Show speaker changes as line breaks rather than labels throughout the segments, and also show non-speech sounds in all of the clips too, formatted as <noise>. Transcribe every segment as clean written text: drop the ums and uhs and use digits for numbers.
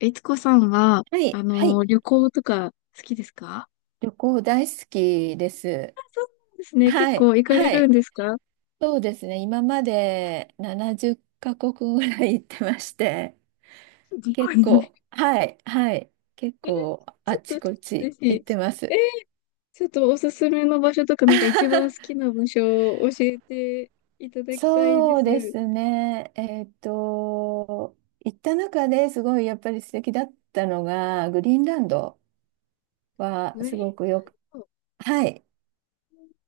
いつこさんは、
はい、はい。
旅行とか好きですか？
旅行大好きです。
そうなんですね。結
はい、
構行かれ
は
るん
い。
ですか？
そうですね。今まで70カ国ぐらい行ってまして、
日
結
本に。
構、はい、はい。結
えー、
構、
ち
あ
ょ
ち
っと、
こ
ぜ
ち
ひ、
行ってま
えー、
す。
ちょっとおすすめの場所とか、なんか一番好き
<laughs>
な場所を教えていただきたいで
そうで
す。
すね。行った中ですごいやっぱり素敵だったのが、グリーンランドは
グ
す
リ
ごく
ー
よく、
ンを、
はい。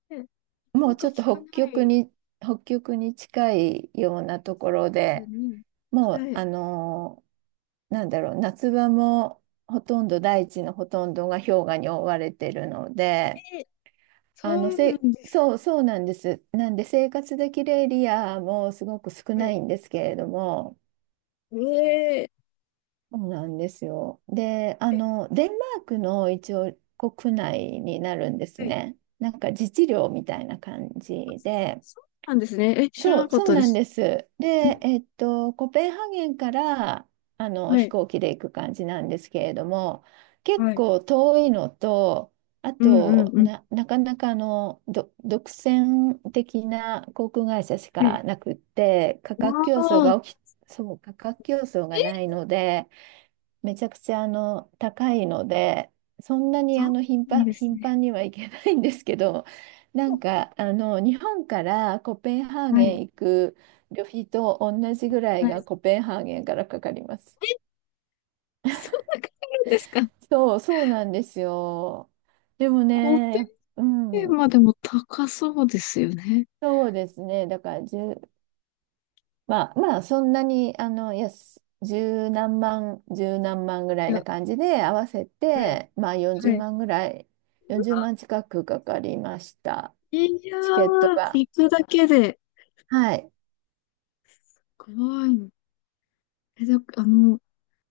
ね、なか
も
な
う
か
ちょっと
聞か
北
ない
極
で
に、北極に近いようなところ
す
で、
ね。
もう、
はい。
なんだろう、夏場もほとんど大地のほとんどが氷河に覆われてるので、
えー、そうなんです
そう、
か。
そうなんです。なんで生活できるエリアもすごく少
は
な
い。
いんですけれども、
え
そうなんですよ。で、
ー、え、
デンマークの一応国内になるんです
はい。
ね。なんか自治領みたいな感じ
あ、
で。
そうなんですね。え、知ら
そ
な
う、
かっ
そう
たで
なん
す。
です。
ん
で、コペンハーゲンから
は
飛
い。
行機で行く感じなんですけれども、結
はい。
構遠いのと、
うんうんうん。
なかなかあのど独占的な航空会社し
はい。
かなくって、価格
あ
競争
あ、
が起き、そう、価格競争がな
え、
いので、めちゃくちゃ高いので、そんなに
そう
頻
なん
繁、
です
頻
ね。
繁には行けないんですけど、<laughs> なんか日本からコペンハー
は
ゲ
い。
ン行く旅費と同じぐらい
はい。
が
え、
コペンハーゲンからかかります。
そんなかかるんですかー？
そう、そうなんですよ。でもね、う
ペー
ん、
までも高そうですよね。
そうですね。だから1そんなに、十何万ぐら
い
いな
や、
感じで合わせ
はい、
て、まあ40
はい。
万ぐらい、
う
40
わ
万近くかかりました。
いや
チケット
ー、
が。
行くだけで
はい。
怖いの。え、だ、あの、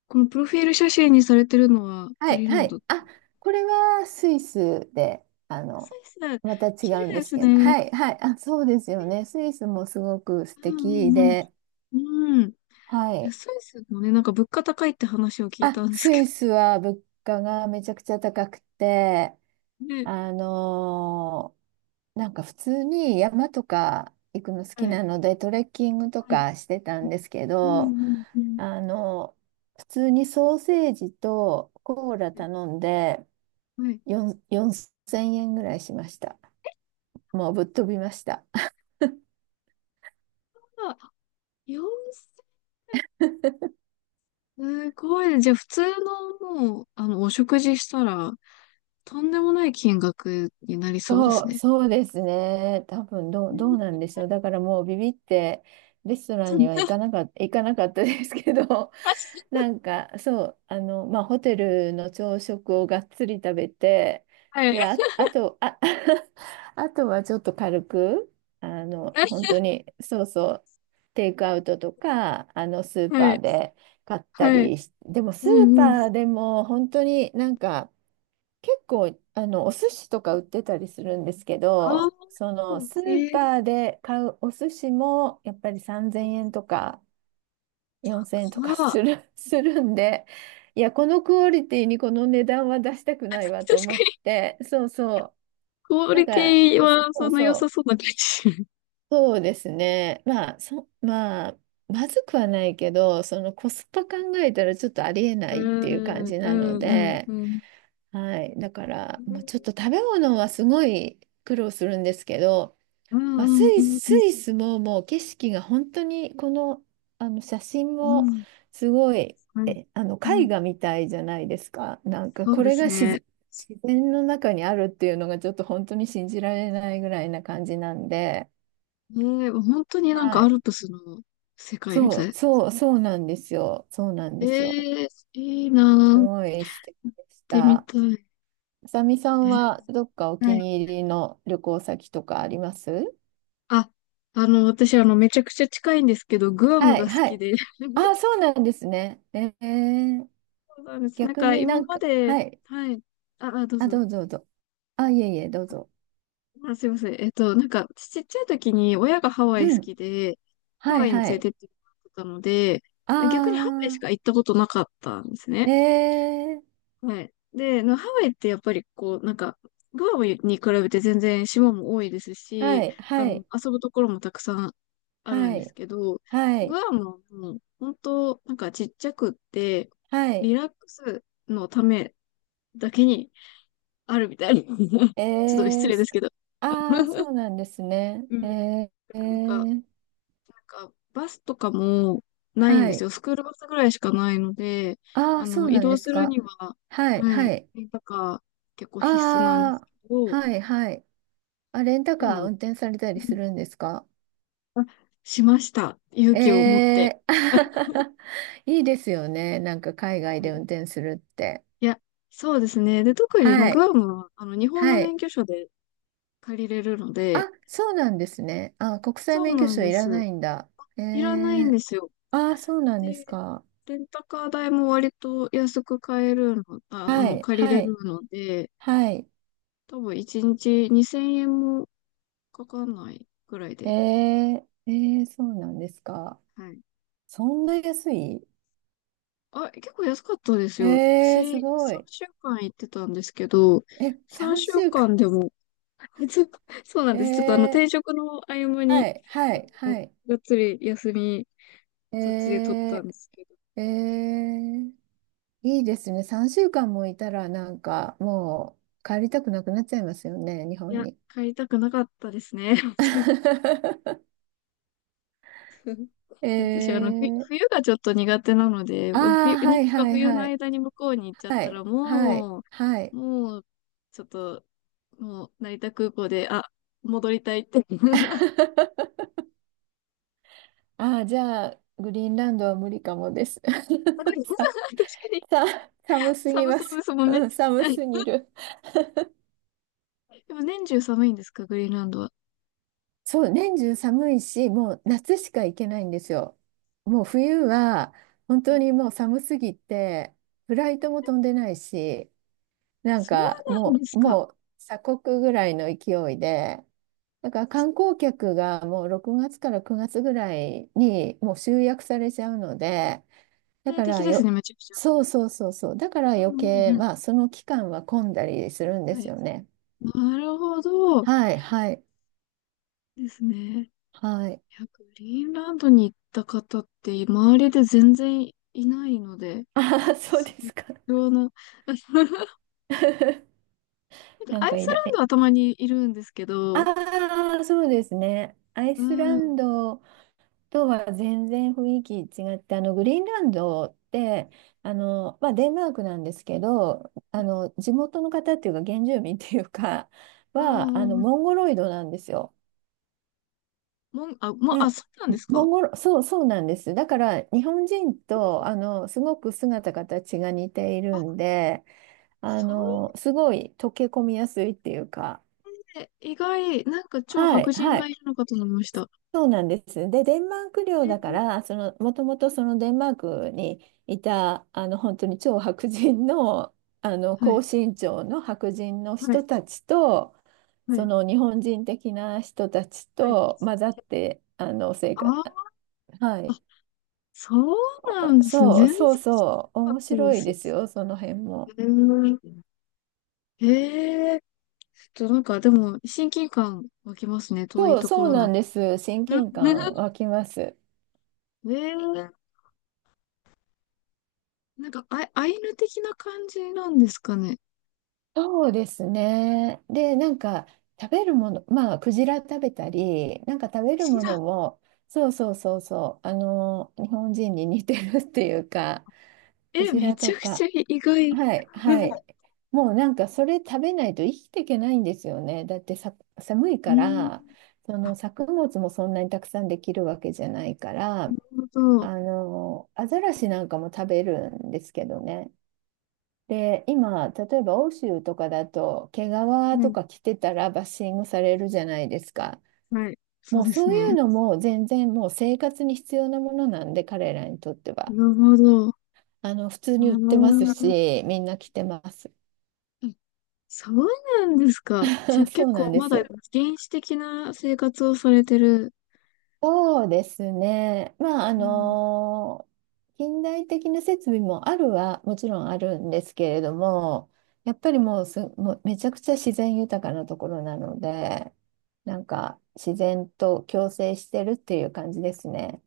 このプロフィール写真にされてるのは
は
グ
い。
リーンラ
は
ン
い。
ド。ス
あ、これはスイスで、
イス、
また違
綺麗
うんで
で
す
す
けど。
ね。
はい。はい。あ、そうですよね。スイスもすごく素
うん
敵
うん
で。
うん。うん。
は
いや
い。
スイスもね、なんか物価高いって話を聞い
あ、
たんです
ス
け
イスは物価がめちゃくちゃ高くて、
ど。ね。
あのーなんか普通に山とか行くの好
は
き
い。
なのでトレッキングと
はい。
かしてたんですけ
うん
ど、
うんうん
あの、普通にソーセージとコーラ
う
頼んで
ん。はい。
4、4000円ぐらいしました。もうぶっ飛びました。
あ、4 0すごいね。じゃあ、普通のもう、お食事したら、とんでもない金額になり
<laughs>
そうで
そ
す
う、
ね。
そうですね。多分
う
どうなん
ん
でしょう。だからもうビビってレストランには
<laughs>
行かなかったですけど、なんかそう、まあ、ホテルの朝食をがっつり食べて、
はい。
で、あ、あと、あ、<laughs> あとはちょっと軽く、本
は
当に、そうそう、テイクアウトとか、スーパ
い。
ーで買った
はい。
りし、でもス
う
ー
ん
パ
う
ー
ん。
でも本当になんか、結構、お寿司とか売ってたりするんですけ
あ
ど、その、ス
あ、
ー
え
パ
え
ーで買うお寿司も、やっぱり3000
か。
円とか、4000円とかする、<laughs> するんで、いや、このクオリティにこの値段は出したくないわと
確
思
か
っ
に、
て、そうそ
クオ
う。だ
リ
か
ティ
ら、そ
はそ
う
んな良さ
そ
そう
う、
な感じ。
そうですね。まあ、まあ、まずくはないけど、そのコスパ考えたらちょっとありえないっていう感
うん、
じなの
うん、
で、
うん。
はい。だから、もうちょっと食べ物はすごい苦労するんですけど、
うん、
まあ、
うん、うん、う
ス
ん。
イスももう景色が本当に、この、写真
う
も
ん
すごい、
はい。うん、
絵画みたいじゃないですか。なんか、
そう
こ
で
れ
す
が
ね。
自然の中にあるっていうのがちょっと本当に信じられないぐらいな感じなんで、
ええ、もう本当になん
は
かア
い。
ルプスの世界み
そ
た
う、
い。
そう、そうなんですよ。そうなんですよ。
ええ、いいなー、
す
行っ
ごい素敵でし
てみ
た。
たい。
あさみさ
え
んはどっかお気
はい。
に入りの旅行先とかあります？
あ、あの、私、めちゃくちゃ近いんですけど、グアム
は
が
い、
好
は
き
い。
で。<laughs>
あ、そうなんですね。えー、
そうなんです。なん
逆
か、
にな
今
ん
ま
か、
で、
はい。
はい。あ、あ、どう
あ、ど
ぞ。
うぞどうぞ。あ、いえいえ、どうぞ。
あ、すいません。なんか、ちっちゃい時に親がハワイ
う
好
ん。
きで、ハ
はい、
ワイに連
は
れ
い。
てってもらってたので、
あ
逆にハワイしか
あ。
行ったことなかったんです
え
ね。
ー、
はい。で、ハワイってやっぱりこう、なんか、グアムに比べて全然島も多いです
は
し、
い、はい、
遊ぶところもたくさんあるん
は
です
い、
けど、
は
グ
い、
アムはもう本当、なんかちっちゃくって、
は
リ
い、
ラックスのためだけにあるみたいな。<laughs>
え
ちょっと失
ー、
礼ですけど。
ああー、そ
<laughs>
うなんですね。
うん。
えー、え
なんか、
ー
なんか、バスとかもないん
は
です
い、
よ。スクールバスぐらいしかないので、
ああ、そう
移
なん
動
です
する
か。
には、
はい、
は
は
い、
い、
レンタカー結構必須なんで
あ
す
あ、
けど、
はい、はい。あ、レンタ
で
カー
も、
運転された
う
りす
ん
るんですか？
あ、しました。勇気を持っ
え
て。
ー、<laughs> いいですよね。なんか海外
は
で運
い、
転するって。
いや、そうですね。で、特に、まあ、
は
グ
い、
アムは、日本の
はい。
免許証で借りれるので、
あ、そうなんですね。あ、国際
そう
免
な
許
ん
証
で
いら
す。
ないんだ。え
いらないん
ー
ですよ。
ああ、そうなんです
で、
か。
レンタカー代も割と安く買えるの、
はい、
借り
は
れる
い、
ので、
はい。
多分1日2000円もかかんないぐらい
え
で。
ー、えー、そうなんですか。
はい。
そんな安い？
あ、結構安かったですよ。
えー、す
私、
ごい。
3週間行ってたんですけど、
え、
3
3
週
週間。
間でも、<laughs> そうそうなんです。ちょっと、
えー、
転職の合間
は
に、
い、はい、
あの
はい。
がっつり休み、そっちで取っ
え
たんですけど。
ー、えー、いいですね。3週間もいたら、なんか、もう帰りたくなくなっちゃいますよね、日
い
本
や、
に。
帰りたくなかったですね。<laughs>
<laughs> え
私、
ー、
冬がちょっと苦手なので、
あ
冬、
あ、は
日
い、
本が
はい、
冬の
はい。
間に向こうに行っちゃっ
は
たら、
い、はい、
も
は
う、
い。
もう、ちょっと、もう、成田空港で、あ、戻りたいって。
ああ、じゃあ、グリーンランドは無理かもです。
<laughs> 確
<laughs> さ、
かに、
寒すぎ
寒
ま
そうで
す。
すもんね。
うん、寒
はい。
すぎる。
でも、年中寒いんですか、グリーンランドは。
そう、年中寒いし、もう夏しか行けないんですよ。もう冬は、本当にもう寒すぎて、フライトも飛んでないし、なん
そう
か
なんですか。
もう鎖国ぐらいの勢いで、だから観光客がもう6月から9月ぐらいにもう集約されちゃうので、だ
定
か
的
ら
ですね、
よ、
めちゃくちゃ。
そうそうそうそう。だから
う
余
ん
計、
うん
まあ、その期間は混んだりするん
う
で
ん。は
す
い。
よね。
なるほど。
はい、はい、
ですね。い
はい。
や、グリーンランドに行った方って、周りで全然いないので、
ああ、そう
す
で
ごい、
すか。
貴重な。なん
<laughs>
か
なん
ア
か
イス
い
ラ
ら、
ン
え、
ドはたまにいるんですけど、
ああ、そうですね。アイ
う
ス
ん。
ラ
う
ン
ん
ドとは全然雰囲気違って、グリーンランドって、まあ、デンマークなんですけど、地元の方っていうか、原住民っていうか、
う
は、
んうん。
モンゴロイドなんですよ。
もん、あ、もう、あ、
な、
そうなんです
モ
か。
ンゴル、そう、そうなんです。だから、日本人
えー
と、すごく姿形が似てい
あ、
るんで、
そう
すごい溶け込みやすいっていうか、
で、意外、なんか超
は
白
い、
人
は
が
い、
いるのかと思いました。
そうなんです。で、デンマーク領
え
だか
ー
ら、もともとそのデンマークにいた、本当に超白人の、
は
高
い、
身長の白人の
は
人
い、
たちと、
は
そ
い、
の日本人的な人たち
はい。
と混ざって、生
あ
活、
ー
はい。
あ、そうな
あ、
んですね。
そ
全
う
然
そう
知ら
そう、
なかっ
面
たで
白いです
す。
よ、その辺も。
えーえー、ちょっとなんかでも親近感湧きますね。遠い
そう、
とこ
そう
ろ
な
なの
んで
に。
す。親近感湧きます。
<laughs> ええなんか、あ、アイヌ的な感じなんですかね。
そうですね。で、なんか食べるもの、まあ、クジラ食べたり、なんか食べる
知
も
らん。
のも、そうそうそうそう、日本人に似てるっていうか、ク
え、
ジ
め
ラ
ち
と
ゃくち
か、
ゃ意外。
はいはい。もうなんかそれ食べないと生きていけないんですよね。だってさ、寒い
う
か
ん。
ら、そ
あ、
の作物もそんなにたくさんできるわけじゃないか
な
ら。
るほど。
アザラシなんかも食べるんですけどね。で、今、例えば欧州とかだと、毛皮
は
と
い。
か着てたらバッシングされるじゃないですか。
はい。そう
もう
です
そうい
ね。
うのも全然もう生活に必要なものなんで、彼らにとって
な
は。
るほど。あ
普通に売ってます
ー
し、みんな着てます。
えそうなんですか。じゃあ
<laughs> そ
結
うな
構
んで
まだ
す。
原始的な生活をされてる。
そうですね。まあ、
うん。
近代的な設備もあるはもちろんあるんですけれども、やっぱりもうめちゃくちゃ自然豊かなところなので、なんか自然と共生してるっていう感じですね。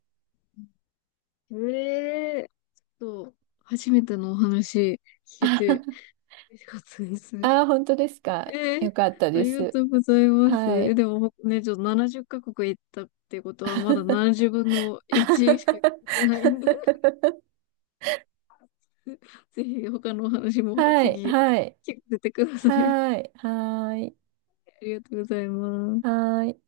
ええちょっと、初めてのお話聞けて
<laughs>
嬉しかったです。
ああー、本当ですか。
えー
よかった
あ
で
りが
す。
とうございます。
は
え、
い。
でもほね、ちょっと70カ国行ったってことは、まだ70分の1しか聞いてないんで、
<laughs>
<laughs> ぜひ他のお話も
はい、
次、
はい、
聞かせてください。
はい、はい、
ありがとうございます。
はい。